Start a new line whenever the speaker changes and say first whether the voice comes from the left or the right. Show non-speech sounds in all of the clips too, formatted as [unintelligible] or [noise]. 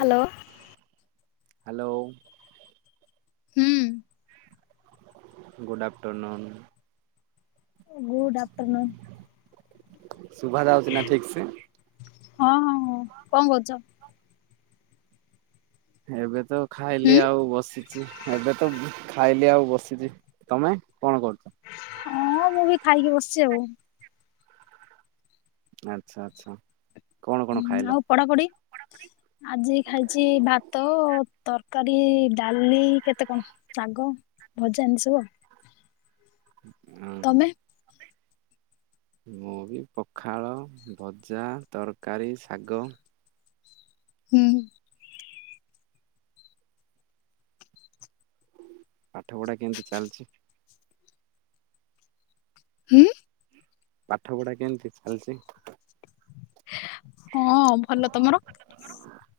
left: Hello. ହୁଁ।
right: Good afternoon.
left: Good afternoon.
right: ଶୁଭା ଯାଉଚି ନା ଠିକ ସେ?
left: ହଁ ହଁ ହଁ କଣ କରୁଚ?
right: ଏବେ ତ ଖାଇଲି
left: ହୁଁ।
right: ଆଉ ବସିଚି ଏବେ ତ ଖାଇ ଲି ଆଉ ବସିଚି ତମେ କଣ କରୁଚ?
left: ହଁ ମୁଁ ବି ଖାଇକି ବସିଚି ଆଉ।
right: ଆଚ୍ଛା ଆଚ୍ଛା। କଣ କଣ
left: ହୁଁ
right: ଖାଇଲ?
left: ଆଉ ପଢାପଢି? ଆଜି ଖାଇଚି ଭାତ ତରକାରୀ ଡାଲି କେତେ କଣ। ଶାଗ ଭଜା ଏମିତି ସବୁ ଆଉ।
right: ହୁଁ।
left: ତମେ?
right: ମୁଁ ବି ପଖାଳ ଭଜା ତରକାରୀ ଶାଗ।
left: ହୁଁ।
right: ପାଠପଢ଼ା କେମିତି ଚାଲିଚି?
left: ହୁଁ?
right: ପାଠ ପଢା କେମିତି ଚାଲିଚି?
left: ହଁ ଭଲ ତମର?
right: [inaudible]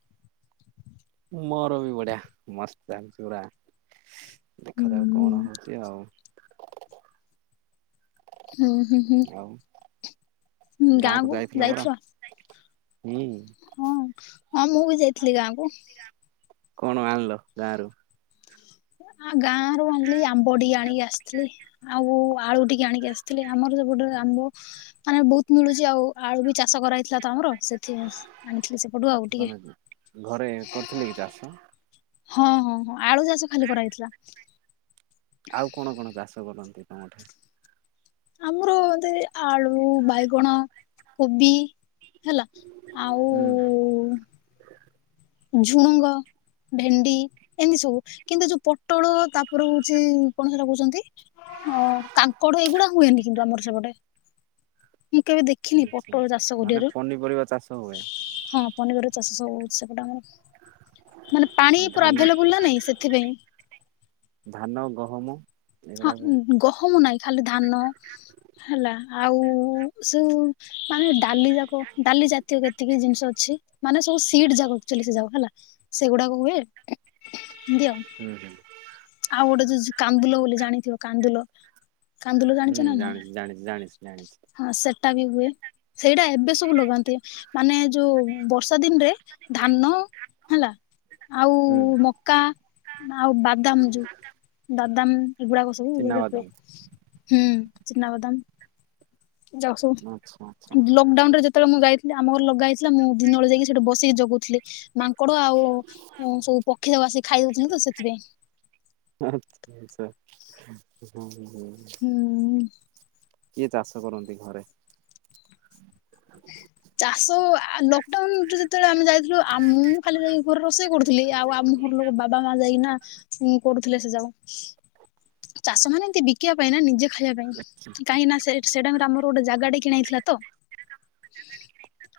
right: ମୋର ବି ବଢିଆ ମସ୍ତ ଚାଲଚି ପୁରା
left: ହୁଁ
right: ଦେଖା ଯାଉ କଣ ହଉଚି ଆଉ।
left: ହୁଁ ହୁଁ ହୁଁ।
right: ଆଉ ଗାଁକୁ ଯାଇଥିଲ ପରା ହୁଁ।
left: ହଁ ହଁ ମୁଁ ବି ଯାଇଥିଲି ଗାଁକୁ।
right: କଣ ଆଣିଲ ଗାଁ ରୁ?
left: ଆ ଗାଁ ରୁ ଆଣିଲି ଆମ୍ବ ଟିକେ ଆଣିକି ଆସ ଆସିଥିଲି ଆଉ ଆଳୁ ଟିକେ ଆଣିକି ଆସିଥିଲି ଆମର ସେପଟରେ ଆମ୍ବ ମାନେ ବହୁତ ମିଳୁଚି ଆଉ ଆଳୁ ବି ଚାଷ କରା ହେଇଥିଲା ତ ଆମର ସେଥିପାଇଁ ଆଣିଥିଲି ସେପଟୁ ଆଉ ଟିକେ।
right: ତମେ ଘରେ [unintelligible]
left: ହଁ ହଁ ହଁ ଆଳୁ ଚାଷ ଖାଲି କରାହେଇଥିଲା।
right: ଆଉ କଣ କଣ ଚାଷ କରନ୍ତି ତମଠେ?
left: ଆମର ଏ ବୋଧେ, ଆଳୁ, ବାଇଗଣ, କୋବି। ହେଲା ଆଉ
right: ହୁଁ।
left: ଝୁଡୁଙ୍ଗ। ଭେଣ୍ଡି ଏମିତି ସବୁ କିନ୍ତୁ ଯୋଉ ପୋଟଳ ତାପରେ ହଉଛି କଣ ସେଇଟା କହୁଛନ୍ତି? ହଁ କାଙ୍କଡ ଏଇଗୁଡା ହୁଏନି କିନ୍ତୁ ଆମର ସେପଟେ ମୁଁ କେବେ ଦେ
right: ଆଛା ମାନେ ପନିପରିବା ଚାଷ ହୁଏ।
left: ହଁ ପନିପରିବା ଚାଷ ସବୁ ହଉ ସେପଟେ ଆମର। ମାନେ ପାଣି
right: ଆଉ
left: ପୁରା
right: ଧାନ
left: ଆଭେଲେବୁଲ ନା ନାଇଁ ସେଥିପାଇଁ।
right: ଧାନ, ଗହମ। ଏଗୁଡାକୁ
left: ହଁ ଗହମ ନାହିଁ ଖାଲି ଧାନ। ହେଲା ଆଉ ସେଇ ମାନେ ଡାଲି ଯାକ ଡାଲି ଜାତୀୟ ଯେତିକି ଜିନିଷ ଅଛି। ମାନେ ସବୁ ସିଟ ଯାକ ସେ ଯାକ ହେଲା ସେଗୁଡାକ ହୁଏ ଏମିତି ଆଉ।
right: [unintelligible]
left: ଆଉ ଗୋଟେ ଯୋଉ କାନ୍ଦୁଲ ବୋଲି ଜାଣିଥିବ କାନ୍ଦୁଲ? କାନ୍ଦୁଲ
right: ହୁଁ
left: ଜାଣିଛ ନା ନାଇଁ
right: ଜାଣିଛି ଜାଣିଛି ଜାଣିଛି ଜାଣିଛି।
left: ହଁ ସେଟା ବି ହୁଏ ସେଇଟା ଏବେ ସବୁ ଲଗାନ୍ତି ମାନେ ଯୋଉ ବର୍ଷା ଦିନରେ ଧାନ ହେଲା ଆଉ
right: ହୁଁ।
left: ମ କା ଆଉ ବାଦାମ ଯୋଉ ବାଦାମ ଏଗୁଡାକ ସବୁ
right: ଚିନାବାଦାମ
left: ହୁଏ। ହୁଁ ଚିନାବାଦାମ ଏ
right: ଆଚ୍ଛା ଆଚ୍ଛା
left: ଯାକସବୁ ଲକଡାଉନ ଯେତବେଳେ ମୁଁ ଯାଇଥିଲି ଆମ ଘର ଲଗା ହେଇଥିଲା ମୁଁ ଦିନବେଳେ ଯାଇକି ସେଠ ବସିକି ଜଗୁଥିଲି ମା କଡ଼ ଆଉ ସବୁ ପକ୍ଷୀ ଯାକ ଆସିକି ଖାଇଦଉଥିଲେ ତ ସେଥିପାଇଁ।
right: [unintelligible]
left: ହୁଁ।
right: କିଏ ଚାଷ କରନ୍ତି ଘରେ?
left: ଚାଷ ଲକଡାଉନରେ ଯେତେବେଳେ ଆମେ ଯାଇଥିଲୁ ଆମ ଖାଲି ଯାଇକି ଘରେ ରୋଷେଇ କରୁଥିଲି ଆଉ ଆମ ଘର ଲୋକ ବାବା ମା ଯାଇକିନା କରୁଥିଲେ ସେ ଯାକ ଚାଷ ମାନ ଏମତି ବିକିବା ପାଇଁ ନା ନିଜେ ଖାଇବା ପାଇଁ କାହିଁକି ନା ସେ ସେଟା ଆମର ଗୋଟେ ଜାଗାଟେ କିଣା ହେଇଥିଲା ତ?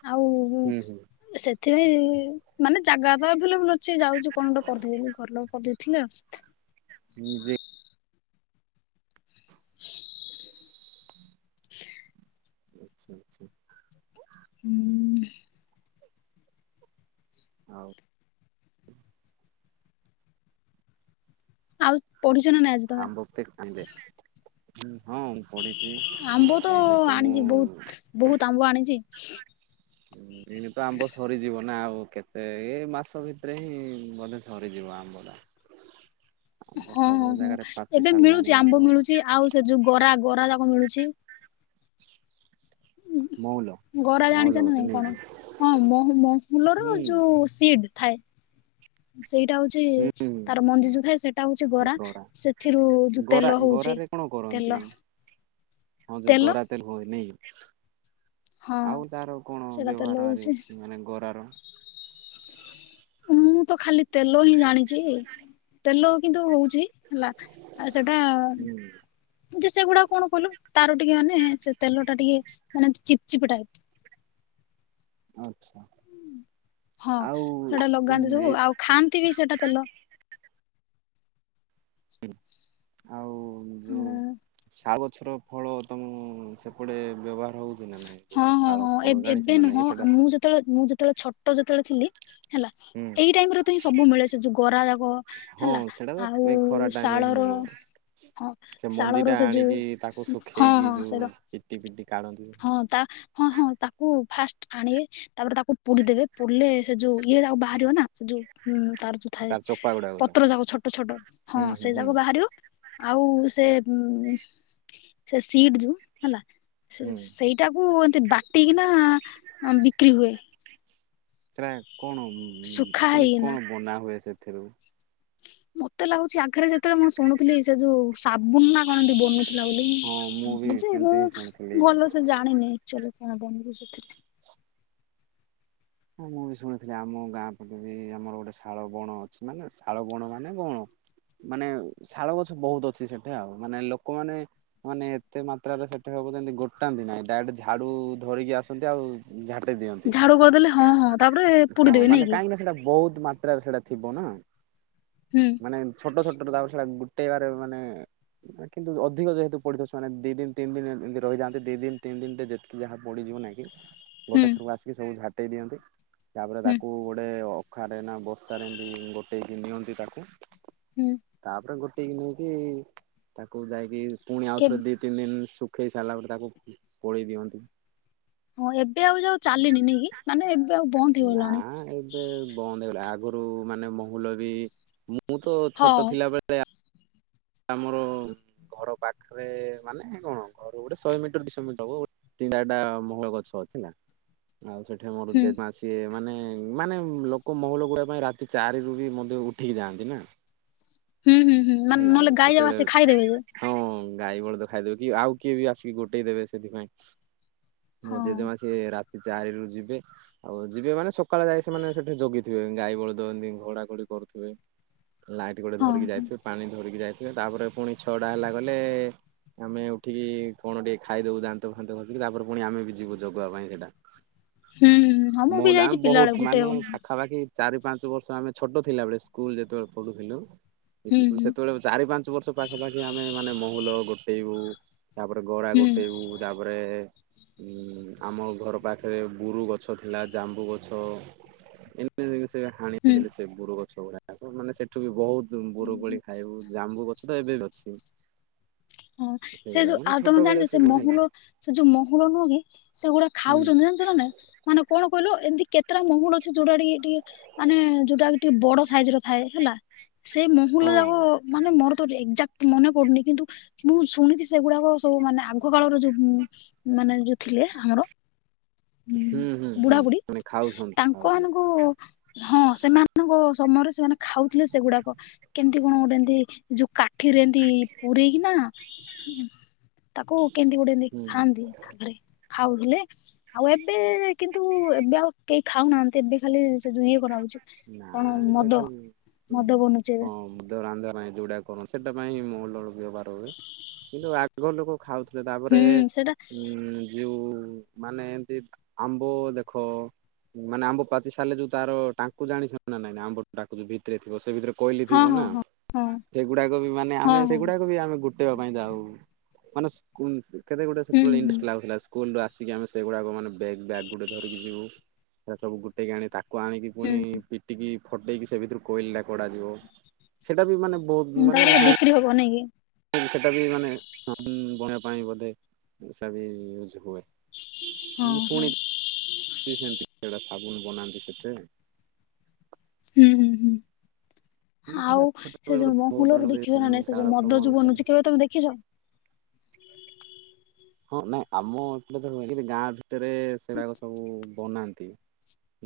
left: ଆଉ
right: ହୁଁ ହୁଁ।
left: ସେଥିପାଇଁ ମାନେ ଜାଗା ତ ଏଭଲେବୁଲ ଅ ସେ ଯାଉଛି କଣ ଗୋତେ କରିଦେଇ ଘର ଲୋକ କରିଦେଇଥିଲେ ଆଉ।
right: ହଁ ଯେ ଆଚ୍ଛା ଆଚ୍ଛା।
left: ହୁଁ।
right: ଆଉ
left: ଆଉ ପଢୁଚ ନା ଆ
right: [unintelligible] ପଢିଛି
left: ଆମ୍ବ
right: ଏଲେ ତ
left: ଆଣିଛି
right: ମୁଁ
left: ବହୁତ ବହୁତ ଆମ୍ବ ଆଣିଛି।
right: ଏଣ ତ ଆମ୍ବ ସରିଯିବ ନା ଆଉ କେତେ ସେ ଏଇ ମାସ ଭିତରେ ହିଁ ବୋଧେ ସରିଯିବ ଆମ୍ବଟା। ଆମ ତ
left: ହଁ
right: ସବୁ
left: ହଁ ହଁ
right: ଜାଗାରେ ପାଚି
left: ଏବେ
right: ସାରିଲାଣି
left: ମିଳୁଛି
right: ଆମ
left: ଆମ୍ବ ମିଳୁଛି ଆଉ ସେ ଯୋଉ ଗରା ଗରା ଯାକ ମିଳୁଛି।
right: ମଉଲ
left: ଗରା ଜାଣିଛ
right: ମଉଲ
left: ନା ନାଇଁ
right: ଗଛ
left: କଣ?
right: ନାଇକି?
left: ହଁ ମ-ମହୁଲ ର ଯୋଉ ସିଡ ଥାଏ ସେଇଟା ହଉଛି ତାର
right: ହୁଁ
left: ମଞ୍ଜି ଯୋଉ ଥାଏ ସେଇଟା ହଉଛି ଗରା। ସେଥିରୁ ଜୋଉ
right: ଗରା
left: ତେଲ ହଉଛି
right: ଗରାରେ କଣ
left: ତେଲ
right: କରନ୍ତି ହଁ ଯୋଉ ଗରା ତେଲ ହୁଏ ନାଇ କି!
left: ହଁ
right: ଆଉ ତାର କଣ
left: ସେଟା ତେଲ
right: ବ୍ୟବହାର ହାରି
left: ହଉଛି
right: ଅଛି ମାନେ ଗରାର?
left: ମୁଁ ତ ଖାଲି ତେଲ ହିଁ ଜାଣି ଯେ ତେଲ କିନ୍ତୁ ହଉଛି ହେଲା ଆ ସେଟା
right: ହୁଁ
left: ଯେ ସେଗୁଡାକ କଣ କହିଲୁ ତାର ଟିକେ ମାନେ ସେ ତେଲ ଟା ଟିକେ ମାନେ ଚିପ ଚିପ୍ ଟାଇପ
right: ଆଚ୍ଛା।
left: ହଁ
right: ଆଉ
left: ସେଟା ଲଗାନ୍ତି
right: ଏ
left: ସବୁ ଆଉ ଖାଆନ୍ତି ବି ସେଟା ତେଲ।
right: ଆଉ
left: ହଁ
right: ଯୋଉ ସା ଗଛର ଫଳ ତମ ସେପଟେ ବ୍ୟବହାର ହଉ
left: ହଁ ହଁ ହଁ ଏବ-ଏବେ
right: କି
left: ନୁହଁ
right: ସେଟା?
left: ଆ ମୁଁ ଯେତେବେଳେ ମୁଁ ଯେତେବେଳେ ଛୋଟ ଯେତେବେଳେ ଥିଲି ହେଲା
right: ହୁଁ
left: ଏଇ ଟାଇମରେ ତ ହିଁ ସବୁ ମିଳେ ସେ ଯୋଉ ଗରା ଯାକ
right: ହଁ
left: ହେଲା
right: ସେଇଟା ତ
left: ଆଉ
right: ଏଇ ଖରା ଟାଇମ ରେ ହିଁ
left: ଶାଳର
right: ମିଳିବ।
left: ହଁ
right: ସେ ମଞ୍ଜି
left: ଶାଳର
right: ଟା
left: ସେ ଯୋଉ
right: ଆଣିକି ତାକୁ
left: ହଁ
right: ଶୁଖେଇକି
left: ହଁ ସେଇଟା
right: ଯୋଉ ପିଟି ପିଟି କାଢନ୍ତି।
left: ହଁ ତା ହଁ ହଁ ତାକୁ ଫାଷ୍ଟ ଆଣବେ ତାପରେ ତାକୁ ପୁଡିଦେବେ ପୁଡିଲେ ସେ ଯୋଉ ଇଏ ତାକୁ ବାହାରିବ ନା ସେ ଯୋଉଁ ତାର ଯୋ ଥାଏ
right: ଚୋପା ଗୁଡାକ
left: ପତ୍ର ଯାକ ଛୋଟ ଛୋଟ ହଁ
right: ହୁଁ ହୁଁ
left: ସେ
right: ହୁଁ
left: ଯାକ ବାହାରିବ ଆଉ ସେ ମ୍ ସେ ସିଡ ଯୋଉ ହେଲା ସେ
right: ହୁଁ।
left: ସେଇଟାକୁ ଏମିତି ବାଟିକିନା ବିକ୍ରି ହୁଏ।
right: ସେଟା କଣ
left: ଶୁଖା
right: ମାନେ
left: ହେଇକିନା।
right: କଣ ବନା ହୁଏ ସେଥିରୁ?
left: ମତେ ଲାଗୁଛି ଆଗରେ ଯେତେବେଳେ ମୁଁ ଶୁଣୁଥିଲି ସେ ଯୋଉ ସାବୁନା ନା କଣ ଏତି ବନୁ
right: ହଁ ମୁଁ
left: ଥିଲାବୋଲି
right: ବି
left: ଥିଲି ଯେ
right: ସେମିତି ହିଁ
left: ଏବଂ
right: ଶୁଣିଥିଲି।
left: ଭଲ ସେ ଜାଣିନି ଆଚୁଆଲି କଣ ବନିବ ସେଥିରେ।
right: ହଁ ମୁଁ ବି ଶୁଣିଥିଲି ଆମ ଗାଁ ପଟେ ବି ଆମର ଗୋଟେ ଶାଳ ବଣ ଅଛି ମାନେ ଶାଳ ବଣ ମାନେ ବଣ। ମାନେ ଶାଳ ଗଛ ବହୁତ ଅଛି ସେଠେ ଆଉ ମାନେ ଲୋକମାନେ ମାନେ ଏତେ ମାତ୍ରାରେ ସେଠେ ହବ ଯେତି ଗୋଟାନ୍ତି ନାହିଁ ଡାଇକ୍ଟ ଝାଡୁ ଧରିକି ଆସନ୍ତି ଆଉ ଝାଟି ଦିଅ
left: ଝାଡୁ କରିଦେଲେ ହଁ ହଁ ତାପରେ
right: ହଁ
left: ପୋଡିଦେବେ ନାଇଁ
right: ମାନେ
left: କି
right: କାହିଁକି ନା ସେଟା ବହୁତ ମାତ୍ରାରେ ସେଟା ଥିବ ନା,
left: ହୁଁ।
right: ମାନେ ଛୋଟ ଛୋଟ ତାପରେ ସେଟା ଗୋଟେବାରେ ମାନେ ନା କିନ୍ତୁ ଅଧିକ ଯେହେତୁ ପଡିଥାଏ ସେମାନେ ଦି ଦିନ ତିନ ଦିନ ଏମିତି ରହିଯାଆନ୍ତି ଦି ଦିନ ତିନ ଦିନ ରେ ଯେତିକି ଯାହା ପଡିଯିବ ନାଇଁ କି
left: ହୁଁ
right: ଗୋଟେ ଥରକୁ ଆସିକି ସବୁ ଝାଟେଇ ଦିଅନ୍ତି ତାପରେ
left: ହୁଁ
right: ତାକୁ ଗୋଟେ ଅ ଖାରେ ନା ବସ୍ତାରେ ଏମିତି ଗୋଟେଇକି ନିଅନ୍ତି ତାକୁ।
left: ହୁଁ।
right: ତାପରେ ଗୋଟେକ ନେଇକି ତାକୁ ଯାଇକି ପୁଣି
left: ଏବ୍
right: ଆଉଥରେ ଦି ତିନି ଦିନ ଶୁଖେଇ ସାରିଲା ପରେ ତାକୁ ପୋଳେଇ ଦିଅନ୍ତି।
left: ହଁ ଏବେ ଆଉ ଯୋଉ ଚାଲିନି ନାଇ କି? ମାନେ ଏବେ ଆଉ ବନ୍ଦ
right: ନା
left: ହେଇଗଲାଣି।
right: ଏବେ ବନ୍ଦ ହେଇଗଲା ଆଗରୁ ମାନେ ମହୁଲ ବି ମୁଁ ତ
left: ହଁ
right: ଛୋଟ ଥିଲାବେଳେ ଆମର ଘର ପାଖରେ ମାନେ କଣ ଘର ଗୋଟେ ଶହେ ମିଟର ଦୁଇଶହ ମିଟର ହବ ତିନି ଟା ମହୁଲ ଗଛ ଅଛି ହେଲା, ଆଉ ସେଠି ମୋର
left: ହୁଁ
right: ଜେଜେ ମା ଅଛ ସିଏ ମାନେ ମାନେ ଲୋକ ମହୁଲ ଗୋହିବା ପାଇଁ ରାତି ଚାରିରୁ ବି ମଧ୍ୟ ଉଠିକି ଯାଆନ୍ତି ନା,
left: ହୁଁ ହୁଁ ହୁଁ ମାନେ
right: ହେଲା
left: ନହେଲେ ଗାଈ ଯାକ ଆସି
right: ସେତେବେଳେ
left: ଖାଇଦେବେ ଯେ।
right: ହଁ ଗାଈ ବଳଦ ଖାଇଦେବେ କି ଆଉ କିଏ ବି ଆସିକି ଗୋଟେଇ ଦେବେ ସେଥିପାଇଁ। ମୋ
left: ହଁ
right: ଜେଜେମା ସିଏ ରାତି ଚାରିରୁ ଯିବେ। ଆଉ ଯିବେ ମାନେ ସକାଳେ ଯାଇ ସେମାନେ ସେଠି ଜଗିଥିବେ ଗାଈ ବଳଦ ଏନ୍ତି ଘଉଡା ଘଉଡି କରୁଥିବେ। ଲାଇଟ୍ ଗୋଟେ ଧରିକି
left: ହଁ।
right: ଯାଇଥିବେ ପାଣି ଧରିକି ଯାଇଥିବେ ତାପରେ ପୁଣି ଛଅଟା ହେଲା ଗଲେ ଆମେ ଉଠିକି କଣ ଟିକେ ଖାଇଦବୁ ଦାନ୍ତ ଫାନ୍ତ ଖସିକି ତାପରେ ପୁଣି ଆମେ ବି ଯିବୁ ଜଗିବା ପାଇଁ ସେଇଟା।
left: ହୁଁ ହୁଁ ହଁ ମୁଁ ବି
right: ମଉଲା
left: ଯାଇଛି ପିଲାବେଳେ
right: ବହୁତ
left: ଗୋଟେ
right: ମାନେ
left: ହୁଁ
right: ପାଖାପାଖି ଚାରି ପାଞ୍ଚ ବର୍ଷ ଆମେ ଛୋଟ ଥିଲାବେଳେ ସ୍କୁଲ ଯେତେବେଳେ ପଢୁଥିଲୁ
left: ହୁଁ
right: ୟୁପି ସ୍କୁଲ ସେତେବେଳେ ଚାରି ପାଞ୍ଚ ବର୍ଷ ପାଖା ପାାଖି ଆମେ ମାନେ ମହୁଲ ଗୋଟେଇବୁ ତାପରେ ଗରା
left: ହୁଁ
right: ଗୋଟେଇବୁ ତାପରେ ଉ ଆମ ଘର ପାଖରେ ବୁରୁ ଗଛ ଥିଲା ଜାମ୍ବୁ ଗଛ ଏ ଜିନ୍ତିକି ସେ ହାଣି
left: ହୁଁ।
right: ଦେଲେ ସେ ବୁରୁ ଗଛ ଗୁରାକୁ ମାନେ ସେଠୁ ବି ବହୁତବୁରୁ ଖାଇବୁ ଜାମ୍ବୁଗଛ ତ ଏବେ ବି ଅଛି।
left: ହଁ ସେ
right: ସେଗୁଡା
left: ଯୋଉ
right: ମାନେ ଛୋଟ
left: ଆଦମ
right: ବେଳେ
left: ଜାଣିଛ ସେ
right: ଯୋଉ ଥିଲା
left: ମହୁଲ ସେ ଯୋଉ ମହୁଳ ନୁହଁ କି ସେଗୁଡା
right: ହୁଁ
left: ଖାଉଛନ୍ତି ଜାଣିଛ ନା ନାଇଁ? ମାନେ କଣ କହିଲୁ ଏମିତି କେତେଟା ମହୁଲ ଅଛି ଯଉଟା ଟିକେ ଟିକେ ମାନେ ଯୋଉଟା କି ଟିକେ ବଡ ସାଇଜ ର ଥାଏ ହେଲା। ସେ ମହୁଲ
right: ହଁ
left: ଯାକ ମାନେ ମୋର ତ ଏଜାକ୍ଟ ମନେ ପଡୁନି କିନ୍ତୁ ମୁଁ ଶୁଣିଛି ସେଗୁଡାକ ସବୁ ମାନେ ଆଗ କାଳର ଯୋଉ ମାନେ ଯଉ ଥିଲେ ଆମର ଉ
right: ହୁଁ ହୁଁ ହୁଁ
left: ବୁଢା ବୁଢୀ
right: ମାନେ ଖାଉଛନ୍ତି
left: ତାଙ୍କ
right: ଖାଉଥିଲେ
left: ମାନଙ୍କୁ ହଁ ସେମାନଙ୍କ ସମୟରେ ସେମାନେ ଖାଉଥିଲେ ସେଗୁଡାକ କେମିତି କଣ ଗୋଟେ ଏମତି ଯୋଉ କାଠିରେ ଏନ୍ତି ପୂରେଇକି ନା ତାକୁ କେମତି ଗୁଟେ ନେଇକି
right: ହୁଁ
left: ଖାଆନ୍ତି ଆଗରେ ଖାଉଥିଲେ ଆଉ ଏବେ କିନ୍ତୁ ଏବେ ଆଉ କେହି ଖାଉନାହାନ୍ତି ଏବେ ଖାଲି ସେଥୁରୁ ଇଏ କରାହଉଛି
right: ନା
left: କଣ
right: ଏବେ
left: ମଦ
right: ଖାଲି
left: ମଦ ବନୁଛି ଏବେ।
right: ହଁ ମୁଦ ରାନ୍ଧିବା ପାଇଁ ଯୋଉଡା କଣ ସେଟା ପାଇଁ ମହୁଲର ବ୍ୟବହାର ହୁଏ କିନ୍ତୁ ଆଗ ଲୋକ ଖାଉଥିଲେ
left: ହୁଁ
right: ତାପରେ
left: ସେଟା
right: ଉଁ ଯଉ ମାନେ ଏମତି ଆମ୍ବ ଦେଖ ମାନେ ଆମ୍ବ ପାଚି ସାରିଲେ ଯୋଉ ତାର ଟାଙ୍କୁ ଜାଣିଛନ୍ତିନା ନାଇଁ ଆମ୍ବର ଟାକୁ ଯୋଉ ଭିତରେ ଥିବ ସେ ଭିତରେ କୋଇଲି
left: ହଁ
right: ଥିବ ନା
left: ହଁ ହଁ
right: ସେଗୁଡାକ ବି ମାନେ
left: ହଁ
right: ଆମେ
left: ହଁ ହଁ
right: ସେଗୁଡାକ ବି ଆମେ ଗୁ ଗୋଟାଇବା ପାଇଁ ଯାଉ ମାନେ ସ୍କୁଲ
left: ହୁଁ
right: ସେତେବେଳେ
left: ହୁଁ
right: ଇନଷ୍ଟ ଲାଗୁଥିଲା। ସ୍କୁଲରୁ ଆସିକି ଆମେ ସେଗୁଡାକ ମାନେ ବେଗ ବ୍ୟାଗ୍ ଗୋଟେ ଧରିକି ଯିବୁ ସେରା ସବୁ ଗୁଟେଇକି ଆଣି ତାକୁ କୁ ଆଣିକି
left: ହୁଁ
right: ପୁଣି ପିଟିକି ଫଟେଇକି ସେ ଭିତରୁ କୋଇଲଟା କଢା ଯିବ ସେଇଟା ବି ମାନେ ବହୁତ ମାନେ ମୁଁ
left: ତାପରେ ବିକ୍ରି ହବ ନାଇଁ କି?
right: ସେଟା ବି ମାନେ ସାବୁନ ବନେଇବା ପାଇଁ ବୋଧେ ସେଇଟା ବି ୟୁଜ ହୁଏ।
left: ହଁ ହଁ।
right: ଯିଏ ସେମିତି ସେଟା ସାବୁନ ବନାନ୍ତି ସେଥେରେ।
left: ହୁଁ ହୁଁ ହୁଁ। ଆଉ ସେ
right: ଛୋଟବେଳେ ଗୋଟେ
left: ଯୋଉ
right: ବହୁତ
left: ମହୁଲରୁ
right: ଆନନ୍ଦ
left: ଦେଖିଛ ନା ନାଇଁ ସେ ଯୋଉ
right: କାଳକ୍ରମ
left: ମଦ ଯୋଉ
right: ଅନୁସାରେ
left: ବନୁଛି କେବେ ତମେ ଦେଖିଛ?
right: ହଁ ନାଇଁ ଆମ ଏପେଟତ ହୁଏନି କିନ୍ତୁ ଗାଁ ଭିତରେ ସେଡ଼ାକ ସବୁ ବନାନ୍ତି।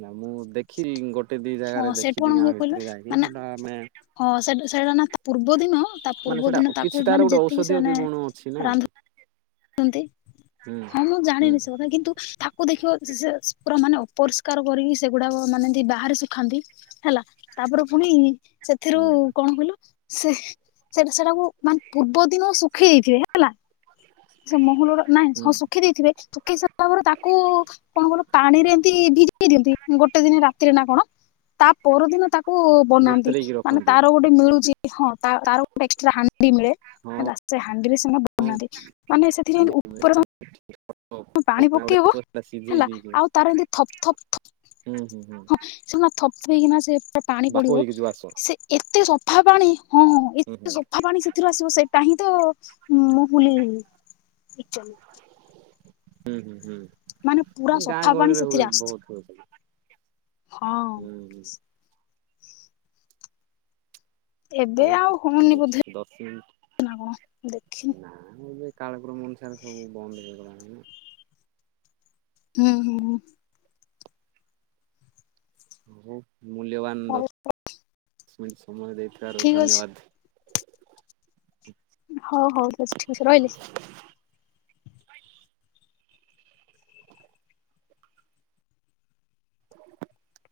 right: ନା ମୁଁ ଦେଖିନି ଗୋଟେ ଦି
left: ହଁ
right: ଜାଗାରେ
left: ସେଠି କଣ
right: ଦେଖିଛି ଗାଁ
left: ହୁଏ କହିଲ
right: ଭିତରେ ଯାଇକି
left: ମାନେ
right: ସେଟା ଆମେ
left: ହଁ ସେଟା ସେଇଟା ନା ତା ପୂର୍ବ ଦିନ ତା
right: ମାନେ
left: ପୂର୍ବ
right: ସେଟା
left: ଦିନ
right: କିଛି
left: ତାକୁ
right: ତାର
left: ମାନେ
right: ଗୋଟେ
left: ଯେତିକି
right: ଔଷଧୀୟ ବି
left: ସେମାନେ
right: ଗୁଣ ଅଛି ନା
left: ରାନ୍ଧୁ
right: ହୁଁ।
left: ହଁ ମୁଁ
right: ହୁଁ
left: ଜାଣିନି ସେ କଥା କିନ୍ତୁ ତାକୁ ଦେଖିବ ସେ ପୁରା ମାନେ ଅପରିଷ୍କାର କରିକି ସେଗୁଡାକ ମାନେ ଏମିତି ବାହାରେ ଶୁଖାନ୍ତି। ହେଲା ତାପରେ ପୁଣି ସେଥିରୁ
right: ହୁଁ
left: କଣ କହିଲ ସେ ସେଟା ସେଟା ମୁଁ ମାନେ ପୂର୍ବ ଦିନ ଶୁଖେଇ ଦେଇଥିବି। ହେଲା? ସେ ମହୁଲ ର ନାଇଁ
right: ହୁଁ
left: ହଁ ଶୁଖେଇ ଦେଇଥିବେ। ଶୁଖେଇ ତାପରେ ତାକୁ କଣ ଗୋଟେ ପାଣିରେ ଏମିତି ଭିଜେଇ ଦିଅନ୍ତି। ଗୋଟେ ଦିନ ରାତିରେ ନା କଣ? ତା ପରଦିନ ତାକୁ ବନାନ୍ତି।
right: ବତୁରେଇକି
left: ମାନେ
right: ରଖନ୍ତି
left: ତାର ଗୋଟେ ମିଳୁଛି। ହଁ ତାର ଗୋଟେ ଏକ୍ସଟ୍ରା ହା ଣ୍ଡି ମିଳେ।
right: ହଁ।
left: ହେଲା ସେ ହାଣ୍ଡିରେ ସେମାନେ ବନାନ୍ତି। ମାନେ ସେଥିରେ ଉପର
right: [inaudible]
left: ହଁ ପାଣି ପକେଇବ।
right: ସେଟା
left: ହେଲା?
right: ସିଝେଇକି
left: ଆଉ ତାର ଏମିତି ଥପ୍ ଥପ୍ ଥପ୍
right: ହୁଁ ହୁଁ ହୁଁ
left: ସେନା ଥପ ହେଇକିନା ସେଥିରେ ପାଣି
right: ବାପ
left: ପଡ଼ିବ।
right: ହେଇକି ଯୋଉ ଆସ
left: ସେ ଏତେ ସଫା ପାଣି। ହଁ ହଁ
right: ହୁଁ ହୁଁ
left: ଏତେ ସଫା ପାଣି ସେଥିରୁ ଆସିବ। ସେଇଟା ହିଁ ତ ମହୁଲିି [unintelligible]
right: ହୁଁ ହୁଁ
left: ମାନେ ପୁରା
right: ହୁଁ ଗାଁ
left: ସଫା ପାଣି
right: ଗହଳିରେ
left: ସେଥିରେ
right: ହୁଏ
left: ଆସୁଛି
right: ବହୁତ ହୁଏ
left: ହଁ
right: ସେଠି। ହୁଁ ହୁଁ। ହଉ
left: ଏବେ ଆଉ ହଉନି
right: ଠିକ
left: ବୋଧେ
right: ଅଛି ଦଶ
left: ନା କଣ ଦେଖିନି
right: ମିନିଟ। ନା ମୁଁ ଏବେ କାଳକ୍ରମ ଅନୁସାରେ ସବୁ ବନ୍ଦ ହେଇଗଲାଣି
left: ହୁଁ ହୁଁ
right: ହଉ ମୂଲ୍ୟବାନ
left: ହଉ
right: ଦଶ [inaudible] ମିନିଟ୍ ସମୟ ଦେଇଥିବାରୁ
left: ଠିକ ଅଛି
right: ଧନ୍ୟବାଦ।
left: ହଉ ହଉ ବାସ୍ ଠିକ୍ ଅଛି। ରହିଲି?
right: [inaudible]